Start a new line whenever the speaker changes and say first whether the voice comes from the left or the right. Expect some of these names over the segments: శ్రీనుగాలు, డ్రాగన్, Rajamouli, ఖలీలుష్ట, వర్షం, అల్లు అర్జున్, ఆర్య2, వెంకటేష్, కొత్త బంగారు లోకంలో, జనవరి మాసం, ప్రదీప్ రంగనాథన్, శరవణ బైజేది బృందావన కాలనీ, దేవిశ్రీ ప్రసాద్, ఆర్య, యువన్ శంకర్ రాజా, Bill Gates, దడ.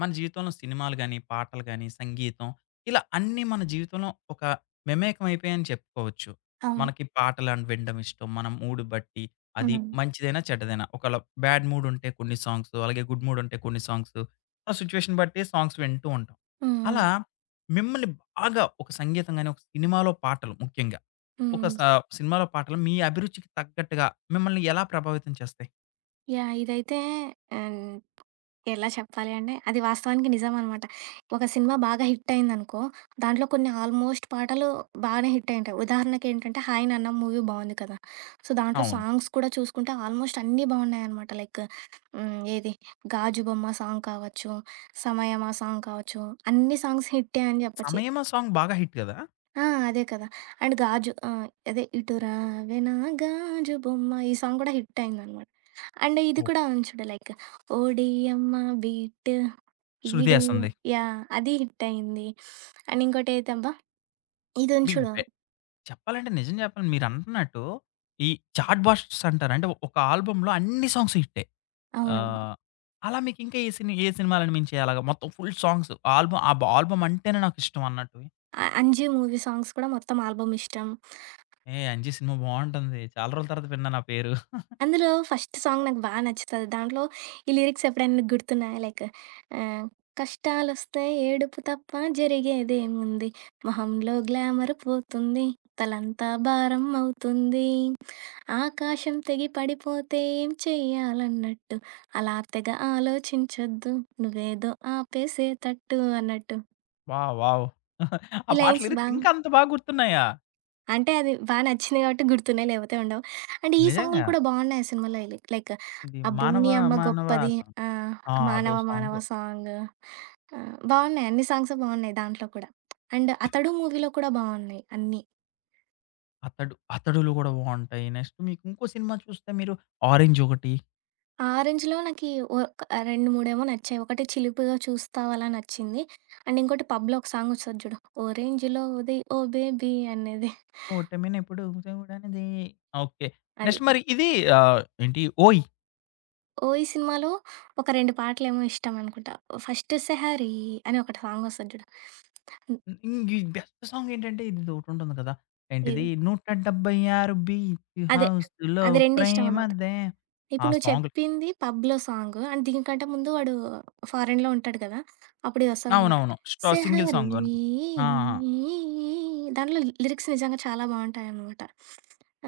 left: మన జీవితంలో సినిమాలు గాని, పాటలు గాని, సంగీతం ఇలా అన్నీ మన జీవితంలో ఒక మెమేకం అయిపోయాయని చెప్పుకోవచ్చు.
right: అవును.
left: మనకి పాటలు వినడం ఇష్టం. మన మూడ్ బట్టి అది
right: హ్మ్.
left: మంచిదైనా, చెడ్డదైనా. ఒకవేళ బ్యాడ్ మూడ్ ఉంటే కొన్ని సాంగ్స్, అలాగే గుడ్ మూడ్ ఉంటే కొన్ని సాంగ్స్, ఆ సిట్యుయేషన్ బట్టి సాంగ్స్ వింటూ ఉంటాం.
right: హ్మ్.
left: అలా మిమ్మల్ని బాగా ఒక సంగీతం గాని, ఒక సినిమాలో పాటలు ముఖ్యంగా, ఒక స
right: హ్మ్.
left: సినిమాలో పాటలు మీ అభిరుచికి తగ్గట్టుగా మిమ్మల్ని ఎలా ప్రభావితం చేస్తాయి?
right: యాహ్! ఇదైతే ఆహ్, ఎలా చెప్పాలి అంటే, అది వాస్తవానికి నిజమనమాట. ఒక సినిమా బాగా హిట్ అయిందనుకో, దాంట్లో కొన్ని ఆల్మోస్ట్ పాటలు బానే హిట్ అయ్యుంటాయి. ఉదాహరణకేంటంటే 'హాయ్ నాన్న' మూవీ బావుంది కదా! సో, దాంట్లో
left: అవును.
right: సాంగ్స్ కూడా చూసుకుంటే ఆల్మోస్ట్ అన్నీ బావున్నాయనమాట. లైక్ హ్మ్, ఏది 'గాజు బొమ్మ' సాంగ్ కావచ్చు, 'సమయమా' సాంగ్ కావచ్చు, అన్ని సాంగ్స్ హిట్టే అని చెప్పొచ్చు.
left: సమయమా సాంగ్ బాగా హిట్ గదా!
right: ఆ! అదే కదా! అండ్ 'గాజు' అదే 'ఇటు రావెనా గాజు బొమ్మ' ఈ సాంగ్ కూడా హిట్ అయిందనమాట. అండ్ ఇది
left: ఓహ్!
right: కూడా ఉంది చూడు లైక్ 'ఓడియమ్మ బీట్
left: శృతి
right: ఈడియ'
left: హాసన్‌ది.
right: యాహ్! అది హిట్ అయింది. అండ్ ఇంకోటి ఏదబ్బా! ఇది ఉంది
left: మీకు
right: చూడు.
left: బె చెప్పాలంటే నిజం చెప్పాలి, మీరంటున్నట్టు ఈ చాట్ బాస్టర్స్ అంటారు. అంటే ఒక ఆల్బమ్‌లో అన్ని సాంగ్స్ హిట్టే.
right: అవునవును.
left: ఆహ్, అలా మీకు ఇంకా ఏ సినిమాలు మించాయి అలాగా? మొత్తం ఫుల్ సాంగ్స్ ఆల్బమ్, ఆల్బమ్ అంటేనే నాకిష్టం అన్నట్టు.
right: 'అంజి' మూవీ సాంగ్స్ కూడా మొత్తం ఆల్బమ్ ఇష్టం.
left: "ఏ! 'అంజి' సినిమా బావుంటుంది. చాలా రోజుల తర్వాత విన్నాను ఆ పేరు."
right: అందులో ఫస్ట్ సాంగ్ నాకు బాగా నచ్చుతది. దాంట్లో ఈ లిరిక్స్ ఎప్పుడైనా నీకు గుర్తున్నాయా? లైక్ ఆహ్, కష్టాలొస్తే ఏడుపు తప్ప జరిగేదేముంది? మొహంలో గ్లామర్ పోతుంది. తలంతా భారం అవుతుంది. ఆకాశం తెగి పడిపోతే ఏం చెయ్యాలన్నట్టు. అలా తెగ ఆలోచించొద్దు. నువ్వేదో ఆపేసేతట్టు అన్నట్టు.
left: వావ్! వావ్! ఆ
right: ఈ
left: పాట
right: లైన్స్
left: లిరిక్స్
right: బాగా
left: ఇంకా అంత బాగా గుర్తున్నాయా?
right: అంటే అది బా నచ్చింది కాబట్టి గుర్తున్నాయి, లేపోతే ఉండవు. అండ్ ఈ సాంగులు
left: నిజంగా.
right: కూడా బావున్నాయి ఆ సినిమాలో లైక్
left: ఇది
right: ఆ
left: 'మానవ
right: 'భూమి అమ్మ
left: మానవ'
right: గొప్పది',
left: సాంగ్.
right: ఆహ్,
left: ఆ! అదో
right: 'మానవ
left: సాంగ్.
right: మానవ' సాంగ్, బావున్నాయి. అన్ని సాంగ్స్ బావున్నాయి దాంట్లో కూడా. అండ్ 'అతడు' మూవీలో కూడా బావున్నాయి అన్నీ.
left: 'అతడు' 'అతడులు' కూడా బావుంటాయి. నెక్స్ట్ మీకు ఇంకో సినిమా చూస్తే మీరు 'ఆరెంజ్' ఒకటి
right: 'ఆరెంజ్‌లో' నాకి ఒక 2, 3 ఏమో నచ్చాయి. ఒకటి 'చిలుపుగా చూస్తావలా' నచ్చింది. అండ్ ఇంకోటి పబ్‌లో ఒక సాంగ్ వస్తది చూడు. 'ఓ రేంజ్‌లో ఉదయ్ ఓ బేబీ' అనేది
left: ఓటమినెప్పుడు చూడనిది. ఓకే.
right: అది.
left: నెక్స్ట్ మరి ఇది ఏంటి 'ఓయ్'?
right: 'ఓయి' సినిమాలో ఒక 2 పాటలేమో ఇష్టమనుకుంటా. ఫస్ట్ 'సెహరీ' అని ఒకటి సాంగొస్తది జూడు. హ్మ్.
left: ఈ బెస్ట్ సాంగ్ ఏంటంటే ఇదోటుంటుంది కదా! ఏంటిది
right: ఏది?
left: 176 బీచ్
right: అదే.
left: హౌస్‌లో
right: అవి రెండిష్టమనమాట.
left: ప్రేమదే ఆ
right: ఇప్పుడు నువ్వు
left: సాంగ్‌లు.
right: చెప్పింది పబ్‌లో సాంగు. అండ్ దీనికంటే ముందు వాడు ఫారెన్‌లో ఉంటాడు కదా! అప్పుడు ఇదొస్తదనమాట.
left: అవునవును. స్టో సింగిల్
right: 'సెహరీ'
left: సాంగ్ అనుకుంటా. ఆ! ఆ!
right: దాంట్లో లిరిక్స్ నిజంగా చాలా బావుంటాయనమాట.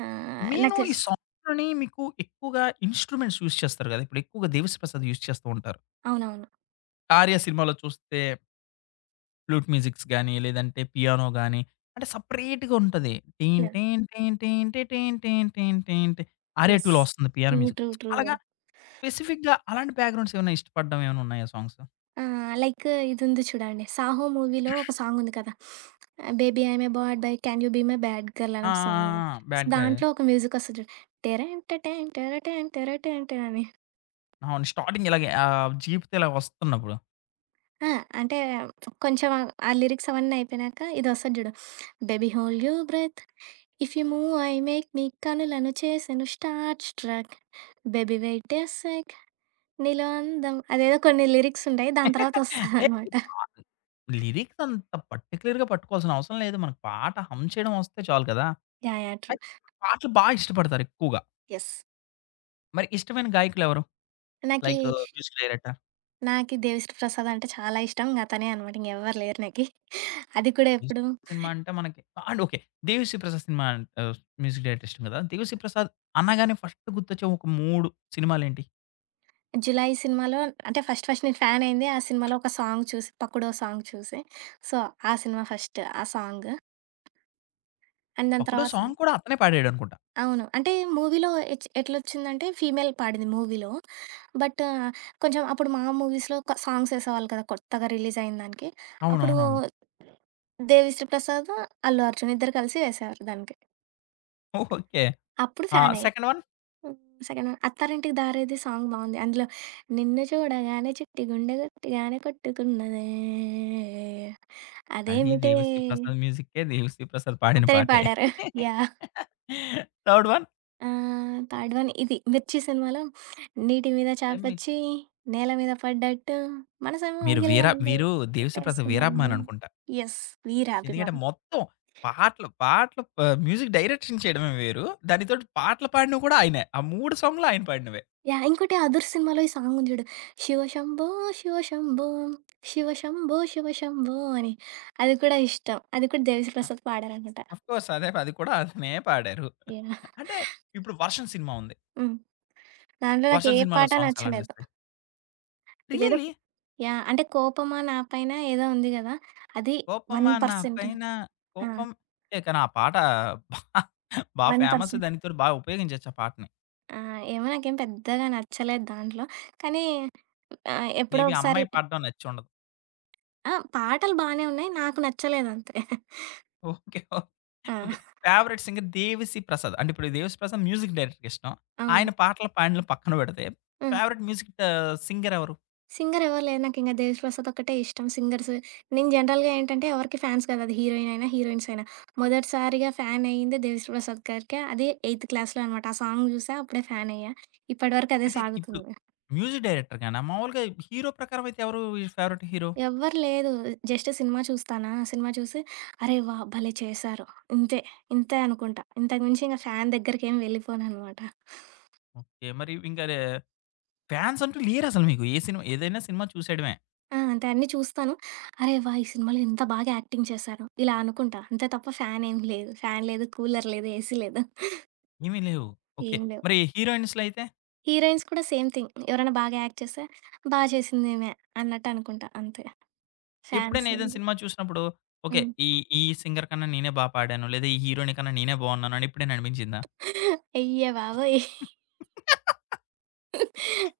left: నేను
right: నాకు
left: ఈ
right: తెలుసు.
left: సాంగ్‌లోని మీకు ఎక్కువగా ఇన్‌స్ట్రుమెంట్స్ యూజ్ చేస్తారు గదా! ఇప్పుడు ఎక్కువగా 'దేవిశ్రీ ప్రసాద్' యూజ్ చేస్తూ ఉంటారు.
right: అవునవును.
left: 'ఆర్య' సినిమాలో చూస్తే ఫ్లూట్ మ్యూజిక్స్ గాని, లేదంటే పియానో గాని, అంటే సెపరేట్‌గా ఉంటది. టీన్
right: యాహ్!
left: టీన్ టీన్ టీన్ టీ టీన్ టీన్ టీన్ టీన్ టీ.
right: యెస్.
left: 'ఆర్య2' లో వస్తుంది piano
right: true.
left: Music.
right: True. True.
left: అలాగా స్పెసిఫిక్‌గా అలాంటి బ్యాక్‌గ్రౌండ్స్ ఏమైనా ఇష్టపడడం ఏమైనా ఉన్నాయా సాంగ్స్?
right: ఆ! లైక్ ఇదుంది చూడండి. 'సాహో' మూవీలో ఒక సాంగుంది కదా! 'Baby I am a bad boy can you be my bad girl' అని
left: ఆ! ఆ!
right: ఒక సాంగుంది.
left: ఆ!
right: So,
left: bad guy.
right: దాంట్లో ఒక మ్యూజికొస్తది చూడు. టెరెన్ టెటెన్ టెరటెన్ టెరటెన్ టెన్ అని.
left: అవును. స్టార్టింగ్ ఇలాగే జీప్‌తో ఇలా వస్తున్నప్పుడు.
right: ఆ! అంటే కొంచెం ఆ లిరిక్స్ అవన్నీ అయిపోయినాక ఇదొస్తది చూడు. Baby hold your breath if you move I make నీ కనులను చేసెను start struck baby wait a sec నీలో అందం అదేదో కొన్ని లిరిక్సుంటాయి. దాని
left: ఏయ్!
right: తర్వాతొస్తదనమాట.
left: లిరిక్స్ అంత పర్టిక్యులర్‌గా పట్టుకోవాల్సిన అవసరం లేదు. మనకు పాట హమ్ చేయడం వస్తే చాలు కదా!
right: యాహ్! యాహ్! ట్రూ.
left: అయితే పాటలు బా ఇష్టపడతారు ఎక్కువగా.
right: యెస్.
left: మరి ఇష్టమైన గాయకులెవరు?
right: నాకీ
left: లైక్ మ్యూజిక్ డైరెక్టర్?
right: నాకి 'దేవిశ్రీ ప్రసాద్' అంటే చాలా ఇష్టం. ఇంగ అతనే అనమాట. ఇంగెవ్వరు లేరు నాకి. అది కూడా ఎప్పుడు
left: 'యేసుప్రసాద్' సినిమా అంటే మనకి and okay. 'దేవిశ్రీ ప్రసాద్' cinema, ah, music director కదా! 'దేవిశ్రీ ప్రసాద్' అనగానే ఫస్ట్ గుర్తొచ్చే ఒక 3 సినిమాలేంటి?
right: 'జులాయి' సినిమాలో అంటే ఫస్ట్ ఫస్ట్ నేను ఫ్యాన్ అయింది ఆ సినిమాలో ఒక సాంగ్ చూసి 'పక్కడో' సాంగ్ చూసి. సో, ఆ సినిమా ఫస్ట్ ఆ సాంగ్. అండ్ దాని
left: ఒకటో
right: తర్వాత అవునా?
left: సాంగ్ కూడా అతనే పాడాడనుకుంటా.
right: అవును. అంటే మూవీలో ఎచ్ ఎట్లొచ్చిందంటే ఫీమేల్ పాడింది మూవీలో. బట్ కొంచెం అప్పుడు మా మూవీస్‌లో క సాంగ్స్ ఏసేవాళ్ళు కదా! కొత్తగా రిలీజ్ అయిన దానికి. అప్పుడు
left: అవునవునవును.
right: 'దేవిశ్రీ ప్రసాద్', 'అల్లు అర్జున్' ఇద్దరు కలిసి వేశారు దానికి.
left: ఓకే.
right: అప్పుడు
left: ఆ!
right: ఫ్యాన్ అయ్యా.
left: Second one?
right: Hmm. Second Attarintiki Daredi song బావుంది. అందులో నిన్ను చూడగానే చిట్టి గుండె గట్టిగానే కొట్టుకున్నదే
left: అది
right: అదేమిటే
left: 'దేవిశ్రీ ప్రసాద్' మ్యూజిక్కే, 'దేవిశ్రీ ప్రసాద్' పాడిన
right: అతనే
left: పాటే.
right: పాడారు. Yeah!
left: Third one?
right: Third one ఇది 'మిర్చి' సినిమాలో నీటి మీద చాపొచ్చి నేల మీద పడ్డట్టు మనసేమో
left: మీరు వీర
right: గిల్లందు
left: వీరు 'దేవిశ్రీ ప్రసాద్' వీరాభిమాని
right: కొట్టేసుకుంటాంది.
left: అనుకుంటా.
right: యెస్. వీరాభిమా
left: ఎందుకంటే మొత్తం పాటలు మ్యూజిక్ డైరెక్షన్ చేయడమే వేరు. దానితోటి పాటలు పాడినవి కూడా ఆయనే. ఆ 3 సాంగ్‌లు ఆయన పాడినవే.
right: యాహ్! ఇంకోటి 'అదుర్స్' సినిమాలో ఈ సాంగ్ ఉంది చూడు. 'శివ శంభో శివ శంభో శివ శంభో శివ శంభో' అని. అది కూడా ఇష్టం. అది కూడా 'దేవిశ్రీప్రసాద్' పాడారనమాట.
left: Of course. అదే, అది కూడా అతనే పాడారు.
right: యాహ్!
left: అంటే ఇప్పుడు 'వర్షం' సినిమా ఉంది.
right: హ్మ్. దాంట్లో నాకు
left: 'వర్షం'
right: ఏ
left: సినిమాలో
right: పాట
left: సాంగ్స్ ఎలా
right: నచ్చలేదు.
left: అనిపిస్తాయి?
right: ఇదేదో
left: రియల్లీ
right: యాహ్! అంటే కోపమా నా పైన ఏదో ఉంది గదా! అది
left: కోపమా నా
right: 1%
left: పైన
right: ఆ!
left: కోపం ఏ కానీ ఆ పాట బా బా ఫేమస్.
right: 1%
left: దానితోటి బాగా ఉపయోగించొచ్చు ఆ పాటని.
right: ఆ! ఏమో నాకేం పెద్దగా నచ్చలేదు దాంట్లో. కానీ ఎప్పుడో
left: మేబీ
right: ఒకసారి
left: అమ్మాయి పాడడం నచ్చుండదు.
right: ఆ! పాటలు బానే ఉన్నాయి. నాకు నచ్చలేదంతే.
left: ఓకే. ఓకే.
right: ఆ!
left: Okay. Favourite singer దేవిశ్రీ ప్రసాద్. అంటే ఇప్పుడు దేవిశ్రీ ప్రసాద్ మ్యూజిక్ డైరెక్టర్‌కి ఇష్టం.
right: అవును.
left: ఆయన పాటలు పాడినవి పక్కన పెడితే
right: హ్మ్.
left: ఫేవరెట్ మ్యూజిక్, సింగర్ ఎవరు?
right: సింగర్ ఎవరు లేరు. నాకింక 'దేవిశ్రీప్రసాద్' ఒక్కటే ఇష్టం సింగర్స్. నేను జనరల్‌గా ఏంటంటే ఎవరికి ఫ్యాన్స్ కాదు. అది హీరోయిన్ అయినా, హీరోయిన్స్ అయినా. మొదటిసారిగా ఫ్యాన్ అయింది 'దేవిశ్రీప్రసాద్' గారికే. అది ఎయిత్ క్లాస్‌లో అనమాట. ఆ సాంగ్ చూసా అప్పుడే ఫ్యాన్ అయ్యా. ఇప్పటి వరకు అదే
left: అంటే ఇప్పుడు
right: సాగుతుంది.
left: మ్యూజిక్ డైరెక్టర్ గానా? మామూలుగా హీరో ప్రకారం అయితే ఎవరు ఫేవరెట్ హీరో?
right: ఎవ్వరు లేదు. జస్ట్ సినిమా చూస్తానా, సినిమా చూసి అరే వాహ్! భలే చేశారు. ఇంతే, ఇంతే అనుకుంటా. ఇంతకు మించి ఇంక ఫ్యాన్ దగ్గరికేమి వెళ్ళిపోననమాట.
left: ఓకే. మరి ఇంకా రే ఫ్యాన్స్ అంటూ లేరసలు మీకు. ఏ సినిమా ఏదైనా సినిమా చూసేయడమే.
right: ఆ! అంతే అన్నీ చూస్తాను. అరే వాహ్! ఈ సినిమాలో ఎంత బాగా యాక్టింగ్ చేశారు. ఇలా అనుకుంటా. అంతే తప్ప ఫ్యాన్ ఏమి లేదు. ఫ్యాన్ లేదు, కూలర్ లేదు, ఏసీ లేదు.
left: ఏమీ లేవు. ఓకే.
right: ఏం లేవు.
left: మరి హీరోయిన్స్‌లో అయితే
right: హీరోయిన్స్ కూడా సేమ్ థింగ్. ఎవరైనా బాగా యాక్ట్ చేస్తే, బా చేసిందీమె అన్నట్టు అనుకుంటా అంతే.
left: ఎప్పుడైనా
right: ఫ్యాన్స్
left: ఏదైనా సినిమా చూసినప్పుడు ఓకే.
right: హ్మ్.
left: ఈ ఈ సింగర్ కన్నా నేనే బా పాడాను. లేదా ఈ హీరోయిన్ కన్నా నేనే బావున్నాను అని ఎప్పుడైనా అనిపించిందా?
right: అయ్య బాబోయ్!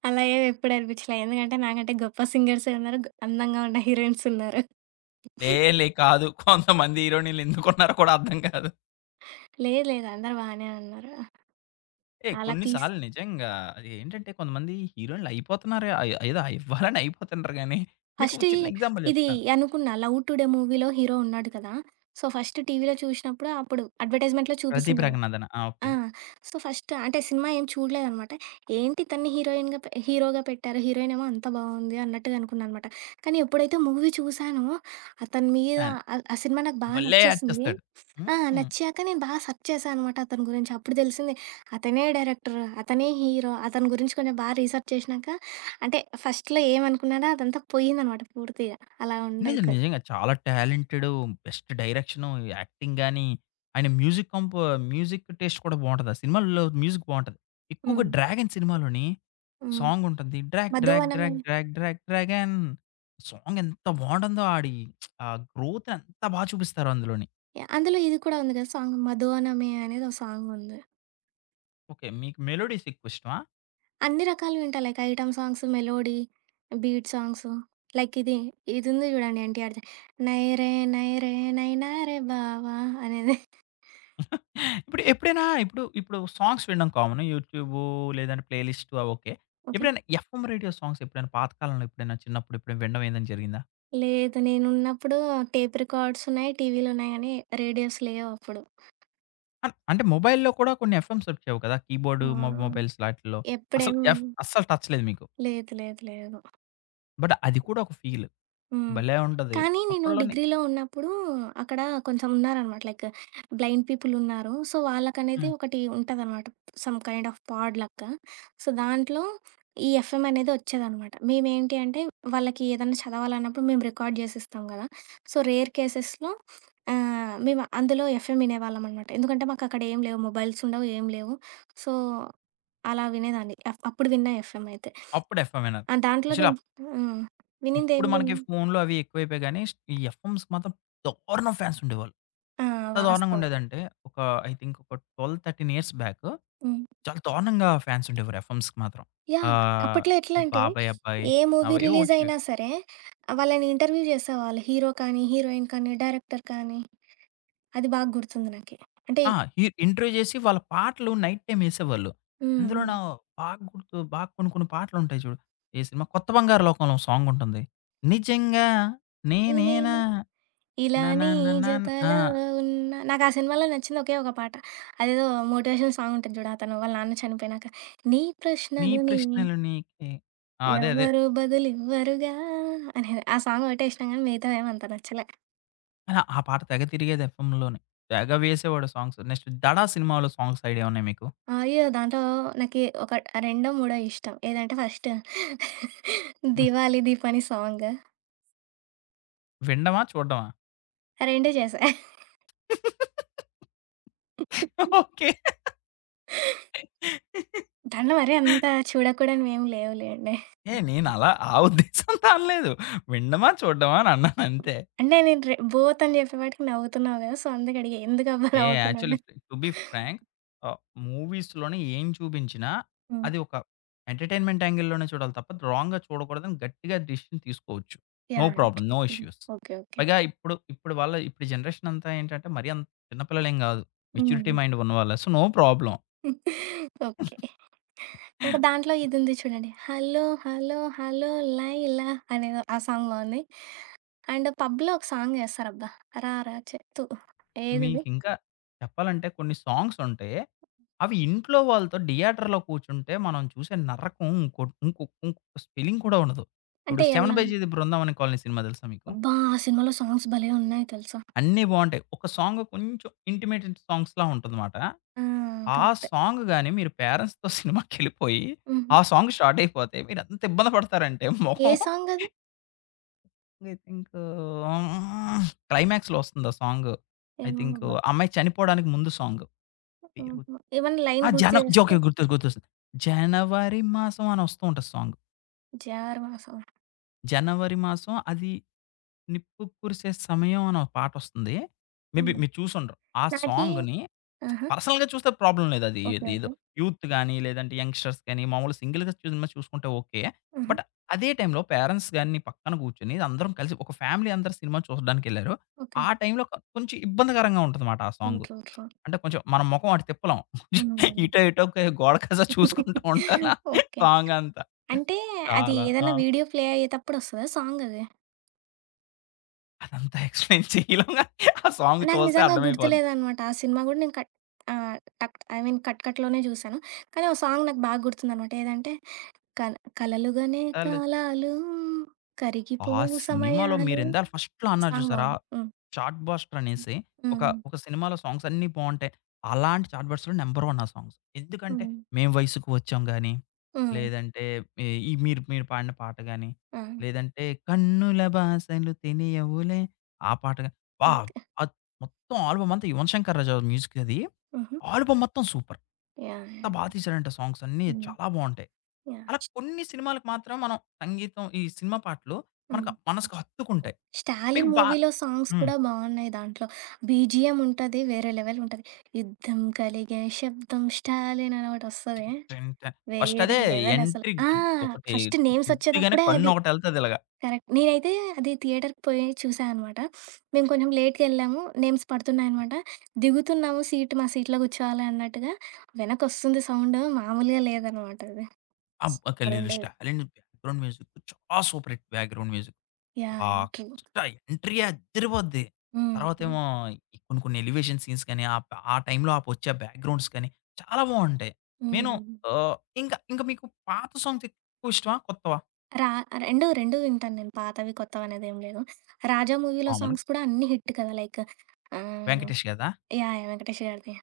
right: అలా ఏమి ఎప్పుడు అనిపిచ్చలే. ఎందుకంటే నాకంటే గొప్ప సింగర్సే ఉన్నారు. గొ అందంగా ఉన్న హీరోయిన్స్ ఉన్నారు.
left: లే లే కాదు. కొంతమంది హీరోయిన్‌లు ఎందుకున్నారో కూడా అర్థం కాదు.
right: లేదు లేదు. అందరూ బానే ఉన్నారు.
left: ఏహ్!
right: అలా
left: కొన్ని
right: తీస్
left: సార్లు నిజంగా అది ఏంటంటే కొంతమంది హీరోయిన్‌లు అయిపోతున్నారు. అయి ఏదో ఇవ్వాలని అయిపోతున్నారు గానీ, మీకు ఒక
right: ఫస్ట్
left: చిన్న ఎగ్జాంపుల్
right: ఇది
left: చెప్తాను.
right: అనుకున్నా 'లవ్ టుడే' మూవీలో హీరో ఉన్నాడు కదా! సో, ఫస్ట్ టీవీలో చూసినప్పుడు అప్పుడు అడ్వర్టైజ్‌మెంట్‌లో చూపిస్తుంది
left: 'ప్రదీప్
right: కదా!
left: రంగనాథన్.' ఆ!
right: ఆ!
left: ఓకే.
right: సో, ఫస్ట్ అంటే సినిమా ఏం చూడలేదనమాట. ఏంటి ఇతన్ని హీరోయిన్‌గా పె హీరోగా పెట్టారు. హీరోయిన్ ఏమో అంత బావుంది అన్నట్టుగా అనుకున్నా అనమాట. కానీ ఎప్పుడైతే మూవీ చూసానో అతని మీద
left: ఫ్యాన్.
right: ఆ సినిమా నాకు బాగా
left: భలే యాక్ట్
right: నచ్చేసింది.
left: చేస్తాడు.
right: ఆ!
left: హ్మ్.
right: నచ్చాక నేను బాగా సెర్చ్ చేశా అనమాట అతని గురించి. అప్పుడు తెలిసింది అతనే డైరెక్టర్, అతనే హీరో. అతని గురించి కొంచెం బాగా రీసెర్చ్ చేసినాక అంటే ఫస్ట్‌లో ఏమనుకున్నానో అదంతా పోయిందనమాట పూర్తిగా. అలా ఉండే
left: నిజం.
right: ఇక
left: నిజంగా చాలా టాలెంటెడు. బెస్ట్ డైరెక్షను, యాక్టింగ్ గాని, ఆయన మ్యూజిక్ టేస్ట్ కూడా బావుంటది. ఆ సినిమాల్లో మ్యూజిక్ బావుంటది. ఎక్కువగా
right: హ్మ్.
left: 'డ్రాగన్' సినిమాలోని
right: హ్మ్.
left: సాంగుంటుంది. డ్రాగ్ డ్రాగ్
right: 'మధువనమే'
left: drag drag drag డ్రాగన్ song ఎంత బావుంటుందో! ఆడి ఆ గ్రోత్ ఎంత బా చూపిస్తారో అందులోని.
right: అందులో ఇది కూడా ఉంది కదా సాంగ్ 'మధువనమే' అనేది ఒక సాంగ్ ఉంది.
left: ఓకే. మీకు మెలోడీస్ ఎక్కువ ఇష్టమా?
right: అన్ని రకాలు వింటా. Like item songs, melody, beat songs like ఇది, ఇది ఉంది చూడండి ఎన్టీఆర్‌ది. 'నైరే నైరే నైనా రే బావా' అనేది.
left: ఇప్పుడు ఎప్పుడైనా ఇప్పుడు ఇప్పుడు సాంగ్స్ వినడం కామన్. యూట్యూబు లేదంటే ప్లేలిస్టు అవి ఓకే.
right: ఓకే.
left: ఎప్పుడైనా ఎఫ్ఎం రేడియో సాంగ్స్ ఎప్పుడైనా పాత కాలంలో ఎప్పుడైనా చిన్నప్పుడు ఎప్పుడైనా వినడం ఏదైనా జరిగిందా?
right: లేదు నేనున్నప్పుడు టేప్ రికార్డ్స్ ఉన్నాయి, టీవీలున్నాయి గానీ రేడియోస్ లేవు అప్పుడు.
left: అంటే మొబైల్‌లో కూడా కొన్ని ఎఫ్ఎమ్స్ వచ్చేవి కదా! కీబోర్డ్
right: ఆ!
left: మొబైల్స్ లాటిల్లో. అసలు
right: ఎప్పుడేం
left: ఎఫ్ అస్సలు టచ్ లేదు మీకు.
right: లేదు. లేదు. లేదు.
left: బట్ అది కూడా ఒక ఫీల్.
right: హ్మ్.
left: భలే ఉంటది.
right: కానీ నేను
left: అప్పట్లోనే
right: డిగ్రీలో ఉన్నప్పుడు అక్కడ కొంచెం ఉన్నారనమాట. లైక్ బ్లైండ్ పీపుల్ ఉన్నారు. సో, వాళ్ళకనేది
left: హ్మ్.
right: ఒకటి ఉంటదనమాట. సమ్ కైండ్ ఆఫ్ పాడ్ లెక్క. సో, దాంట్లో ఈ ఎఫ్ఎం అనేది వచ్చేదనమాట. మేమేంటి అంటే వాళ్ళకి ఏదన్నా చదవాలన్నప్పుడు మేము రికార్డ్ జేసిస్తాం గదా! సో, రేర్ కేసెస్‌లో మేము అందులో ఎఫ్ఎం వినేవాళ్ళమనమాట. ఎందుకంటే మాకక్కడ ఏం లేవు. మొబైల్స్ ఉండవు. ఏం లేవు. సో, అలా వినేదాన్ని. అప్పుడు విన్నా ఎఫ్ఎం అయితే.
left: అప్పుడు ఎఫ్ఎమ్ వినాలి.
right: ఆ! దాంట్లో
left: యాక్చువల్లీ
right: నేను
left: అప్.
right: హ్మ్. వినిందేం
left: ఇప్పుడు
right: విన్
left: మనకి ఫోన్‌లు అవి ఎక్కువైపోయాయి గానీ, ఈ ఎఫ్ఎమ్స్‌కి మాత్రం దారుణం ఫ్యాన్స్ ఉండేవాళ్ళు.
right: ఆ!
left: ఎంత దారుణంగా
right: వాస్తవం.
left: ఉండేదంటే, ఒక ఐ థింక్ ఒక 12, 13 ఇయర్స్ బ్యాక్
right: హ్మ్.
left: చాలా దారుణంగా ఫ్యాన్స్ ఉండేవారు ఎఫ్ఎమ్స్‌కి మాత్రం.
right: యాహ్!
left: ఆహ్,
right: అప్పట్లో
left: ఇది
right: ఎట్లంటే,
left: 'బాబాయ్ అబ్బాయి'
right: ఏ మూవీ
left: అవేవో
right: రిలీజ్
left: వచ్చేవి.
right: అయినా సరే, వాళ్ళని ఇంటర్వ్యూ చేసేవాళ్ళు. హీరో కానీ, హీరోయిన్ కానీ, డైరెక్టర్ కానీ. అది బాగా గుర్తుంది నాకి. అంటే
left: ఆ! ఇంట్రో చేసి వాళ్ళ పాటలు నైట్ టైమ్ ఎసేవాళ్ళు.
right: హ్మ్.
left: అందులో
right: హ్మ్.
left: నా బాగా గుర్తు బాగా కొన్ని కొన్ని పాటలుంటాయి చూడు. ఏ సినిమా 'కొత్త బంగారు లోకంలో' ఒక సాంగుంటుంది. నిజంగా నేనేనా
right: నేనేను ఇలా నీ
left: ననననన్ ఆ!
right: జతలో ఉన్నా నాకు ఆ సినిమాలో నచ్చింది ఒకే ఒక పాట. అదేదో మోటివేషనల్ సాంగ్ ఉంటది చూడు. అతను వాళ్ళ నాన్న చనిపోయినాక, నీ
left: నీ
right: ప్రశ్నలు నీవి
left: ప్రశ్నలు నీకే, ఆ! అదే అదే.
right: ఎవ్వరు బదులివ్వరుగా అనేది. ఆ సాంగ్ ఒకటేసినా గానీ మిగతావేం అంత నచ్చలే.
left: ఆ! ఆ పాట తెగ తిరిగేది ఎఫ్ఎంలోని. తెగ వేసేవాడు సాంగ్స్. నెక్స్ట్ 'దడ' సినిమాలో సాంగ్స్ ఐడియా ఉన్నాయా మీకు?
right: అయ్యో! దాంట్లో నాకి ఒక రెండో, మూడో ఇష్టం. ఏదంటే first
left: hmm.
right: 'Diwali Deepani' song.
left: వినడమా? చూడడమా?
right: ఆ 2 చేశా.
left: ఓకే.
right: దాంట్లో మరీ అంత చూడకూడనివేం లేవులేండి.
left: ఏ నేనలా ఆ ఉద్దేశంతో అనలేదు. వినడమా? చూడడమా? అని అన్నాను అంతే.
right: అంటే నేను రె బోత్ అని చెప్పేపాటికి నవ్వుతున్నావు కదా! సో, అందుకే అడిగా. ఎందుకబ్బా
left: ఏ యాక్చువల్లీ,
right: నవ్వుతున్నావని.
left: టు బి ఫ్రాంక్, ఆహ్, మూవీస్‌లోనే ఏం చూపించినా
right: హ్మ్.
left: అది ఒక ఎంటర్‌టైన్‌మెంట్ యాంగిల్‌లోనే చూడాలి తప్ప రాంగ్‌గా చూడకూడదని గట్టిగా డెసిషన్ తీసుకోవచ్చు. No
right: yeah! Yeah!
left: Problem. No issues.
right: Okay. Okay.
left: పైగా ఇప్పుడు ఇప్పుడు వాళ్ళ ఇప్పుడు జనరేషన్ అంతా ఏంటంటే మరీ అంత చిన్న పిల్లలేం కాదు. Maturity
right: hmm.
left: మైండ్ ఉన్నవాళ్ళే. So, no problem.
right: ఓకే. ఇంకా దాంట్లో ఇదుంది చూడండి. 'హలో హలో హలో లైలా' అనేదో ఆ సాంగ్ బావుంది. అండ్ పబ్‌లో ఒక సాంగ్ చేస్తారబ్బా! 'రారా చె తు' ఏదది?
left: మీకింకా చెప్పాలంటే కొన్ని సాంగ్స్ ఉంటాయి. అవి ఇంట్లో వాళ్ళతో థియేటర్‌లో కూర్చుంటే మనం చూసే నరకం ఇంకో ఇంకొ ఇంకొక స్పెల్లింగ్ కూడా ఉండదు. ఇప్పుడు
right: అంటే
left: 'శరవణ
right: ఎలా?
left: బైజేది బృందావన కాలనీ' సినిమా తెలుసా మీకు?
right: అబ్బా! ఆ సినిమాలో సాంగ్స్ భలే ఉన్నాయి తెలుసా!
left: అన్నీ బావుంటాయి. ఒక సాంగ్ కొంచెం ఇంటిమేట్ సాంగ్స్‌లా ఉంటుందమాట.
right: ఆ!
left: ఆ
right: కరెక్టే.
left: సాంగ్ గాని మీరు పేరెంట్స్‌తో సినిమాకెళ్ళిపోయి
right: హుహు.
left: ఆ సాంగ్ స్టార్ట్ అయిపోతే మీరెంత ఇబ్బంది పడతారంటే
right: ఏ
left: మొహం!
right: సాంగ్ అది?
left: ఐ థింక్ క్లైమాక్స్‌లో వస్తుంది ఆ సాంగ్. ఐ
right: ఏమో
left: థింక్
right: అబ్బా!
left: ఆ అమ్మాయి చనిపోవడానికి ముందు సాంగ్. పేరు
right: హుహు. ఏమన్నా లైన్
left: ఆ!
right: గుర్తు చేస్తే
left: ఓకే. గుర్తొస్తుంది. 'జనవరి మాసం' అని వస్తూ ఉంటది సాంగ్.
right: 'జారువాసం'
left: 'జనవరి మాసం అది నిప్పు కురిసే సమయం' అని ఒక పాటొస్తుంది. మేబీ
right: హ్మ్.
left: మీరు చూసుండరు. ఆ
right: నాకీ
left: సాంగ్‌ని
right: ఆహా!
left: పర్సనల్‌గా చూస్తే ప్రాబ్లమ్ లేదు.
right: ఓకే.
left: ఏదో
right: ఓకే.
left: యూత్ గాని, లేదంటే యంగ్‌స్టర్స్ గాని, మామూలుగా సింగిల్‌గా సినిమా చూసుకుంటే ఓకే.
right: హుహు.
left: బట్ అదే టైంలో పేరెంట్స్ గాని పక్కన కూర్చొని అందరం కలిసి ఒక ఫ్యామిలీ అందరూ సినిమా చూడడానికెళ్లారు.
right: ఓకే.
left: ఆ టైంలో కొంచెం ఇబ్బందికరంగా ఉంటదన్నమాట ఆ సాంగు.
right: ఇంట్లో ఇంట్లో.
left: అంటే కొంచెం మన మొఖం అటు తిప్పలేం.
right: హ్మ్.
left: ఇటో ఇటో కే గోడ కాస్త చూసుకుంటూ ఉండాలా
right: ఓకే.
left: సాంగ్ అంతా.
right: అంటే అది
left: చాలా ఆ!
right: ఏదైనా వీడియో ప్లే అయ్యేతప్పుడు వస్తదా సాంగ్ అది?
left: అదంతా ఎక్స్‌ప్లెయిన్ చేయలేం గాని ఆ సాంగ్
right: నాకు
left: చూస్తే
right: నిజంగా
left: అర్థమైపోద్ది.
right: గుర్తులేదనమాట. ఆ సినిమా గూడా నేను కట్ ఆహ్, టక్ ఐ మీన్ కట్‌లోనే చూసాను. కానీ, ఒక సాంగ్ నాకు బాగా గుర్తుందనమాట. ఏదంటే కల కలలుగనే కాలాలు
left: ఆ!
right: కరిగిపోవు
left: సినిమాలో
right: సమయాలు
left: మీరిందాక ఫస్ట్‌లో అన్నారు
right: సాంగ్
left: చూసారా?
right: బాగుంది. హ్మ్.
left: చార్ట్ బస్టర్ అనేసి ఒక,
right: హ్మ్.
left: ఒక సినిమాలో సాంగ్స్ అన్నీ బావుంటాయి. అలాంటి చార్ట్ బస్టర్‌లో నంబర్ 1 ఆ సాంగ్స్. ఎందుకంటే
right: హ్మ్.
left: మేము వయసుకు వచ్చాం గాని,
right: హ్మ్.
left: లేదంటే ఈ ఈ మీరు మీరు పాడిన పాట గాని,
right: ఆ!
left: లేదంటే కన్నుల బాసలు తెలియవులే, ఆ పాట గాని, అబ్బా!
right: ఓకే.
left: అద్ మొత్తం ఆల్బమ్ అంతా యువన్ శంకర్ రాజా మ్యూజిక్ అది.
right: హుహు.
left: ఆల్బమ్ మొత్తం సూపర్.
right: యాహ్!
left: ఎంత బా
right: యాహ్!
left: తీశారంటే సాంగ్స్ అన్నీ
right: హ్మ్.
left: చాలా బావుంటాయి.
right: యాహ్!
left: అలా కొన్ని సినిమాలకు మాత్రం మనం సంగీతం ఈ సినిమా పాటలు మనకు
right: హ్మ్.
left: మనసుకు హత్తుకుంటాయి. మీకు
right: 'స్టాలిన్'
left: బా
right: మూవీలో సాంగ్స్
left: హ్మ్.
right: కూడా బాగున్నాయి దాంట్లో. బీజీఎం ఉంటది. వేరే లెవెల్ ఉంటది. యుద్ధం కలిగే శబ్దం 'స్టాలిన్' అని ఒకటొస్తది.
left: ఫస్ట్
right: వేరే
left: అదే
right: లెవెల్ అసలు.
left: ఎంట్రీ
right: ఆ!
left: గుద్ ఒకటి
right: ఫస్ట్ నేమ్స్
left: గుద్దిగానే
right: వచ్చేటప్పుడే అది.
left: కన్నొకటెళ్తది ఇలాగ.
right: కరెక్ట్. నేనైతే అది థియేటర్‌కి పోయి చూసా అనమాట. మేము కొంచెం లేట్‌గెళ్ళాము. నేమ్స్ పడుతున్నాయనమాట. దిగుతున్నాము సీట్ మా సీట్‌లో కూర్చోవాలి అన్నట్టుగా వెనకొస్తుంది సౌండ్ మామూలుగా లేదనమాట అది.
left: అబ్బా! 'ఖలీలుష్ట'
right: సూపరుండేది.
left: అలాంటి బ్యాక్‌గ్రౌండ్ మ్యూజిక్ చాలా super hit background music.
right: Yeah!
left: Ah,
right: true.
left: First ఆ ఎంట్రీయే అదిరిపోద్ది.
right: హ్మ్. హ్మ్.
left: తర్వాతేమో ఈ కొన్ని కొన్ని ఎలివేషన్ సీన్స్ కానీ, ఆ టైంలో ఆపొచ్చే బ్యాక్‌గ్రౌండ్స్ కానీ చాలా బావుంటాయి. నేను
right: హ్మ్.
left: ఆహ్, ఇంకా ఇంకా మీకు పాత సాంగ్స్ ఎక్కువ ఇష్టమా? కొత్తవా?
right: రా 2, 2 వింటాను నేను. పాతవి, కొత్తవనేదేం లేదు. 'రాజా' మూవీలో
left: కామన్
right: సాంగ్స్ కూడా అన్నీ హిట్ కదా! లైక్ ఆహ్,
left: 'వెంకటేష్' గదా!
right: యాహ్! యాహ్! వెంకటేష్ గారిది.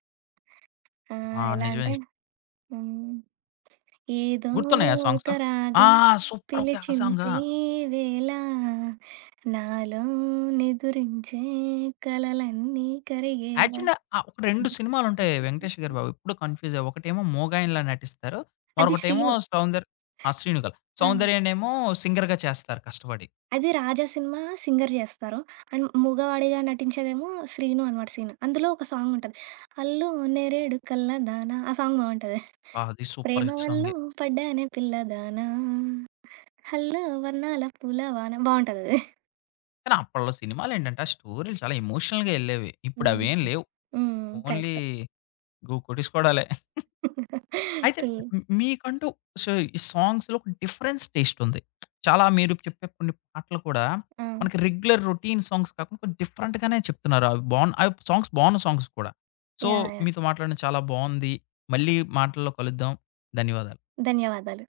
left: ఆ!
right: ఎలా
left: నిజమే.
right: అంటే హ్మ్. ఏదో
left: గుర్తున్నాయా సాంగ్స్?
right: ఒక
left: ఆ!
right: రాగం
left: సూపర్ ఓకే. ఆ సాంగా?
right: పిలిచిందే వేళ నాలో నిదురించే కలలన్నీ కరిగేలా
left: యాక్చువల్‌గా ఒక 2 సినిమాలుంటాయి వెంకటేష్ గారి బాబు. ఎప్పుడు కన్‌ఫ్యూజే. ఒకటేమో 'మూగాయన'లా నటిస్తారు.
right: అది
left: మరొకటేమో
right: శ్రీను.
left: సౌందర్ ఆ! 'శ్రీనుగాలు.'
right: ఆ!
left: 'సౌందర్యనేమో' సింగర్‌గా చేస్తారు కష్టపడి.
right: అది 'రాజా' సినిమా సింగర్ చేస్తారు. అండ్ మగవాడిగా నటించేదేమో శ్రీను అనమాట సీను. అందులో ఒక సాంగ్ ఉంటది. 'అల్లు నేరేడు కల్లదానా' ఆ సాంగ్ బావుంటది.
left: ఆ! అది సూపర్
right: 'ప్రేమ
left: హిట్
right: వల్లో
left: సాంగే.
right: పడ్డానే పిల్లదానా హల్లో వర్ణాల పూలవాన' బావుంటదది.
left: కానీ అప్పట్లో సినిమాలేంటంటే, ఆ స్టోరీలు చాలా ఎమోషనల్‌గా యెళ్ళేవి. ఇప్పుడవేం
right: హ్మ్.
left: లేవు.
right: హ్మ్.
left: Only
right: correct.
left: గు కొట్టేసుకోవడాలే. అయితే
right: తుల్
left: మ్ మీకంటూ సో, ఈ సాంగ్స్‌లో ఒక డిఫరెన్స్ టేస్ట్ ఉంది. చాలా మీరు చెప్పే కొన్ని పాటలు కూడా
right: ఆ!
left: మనకి రెగ్యులర్ రొటీన్ సాంగ్స్ కాకుండా కొంచెం డిఫరెంట్‌గానే చెప్తున్నారు. అవి సాంగ్స్ బావున్న సాంగ్స్ కూడా. So,
right: yeah! యాహ్!
left: మీతో మాట్లాడడం చాలా బావుంది. మళ్ళీ మాటల్లో కలుద్దాం. ధన్యవాదాలు.
right: ధన్యవాదాలు.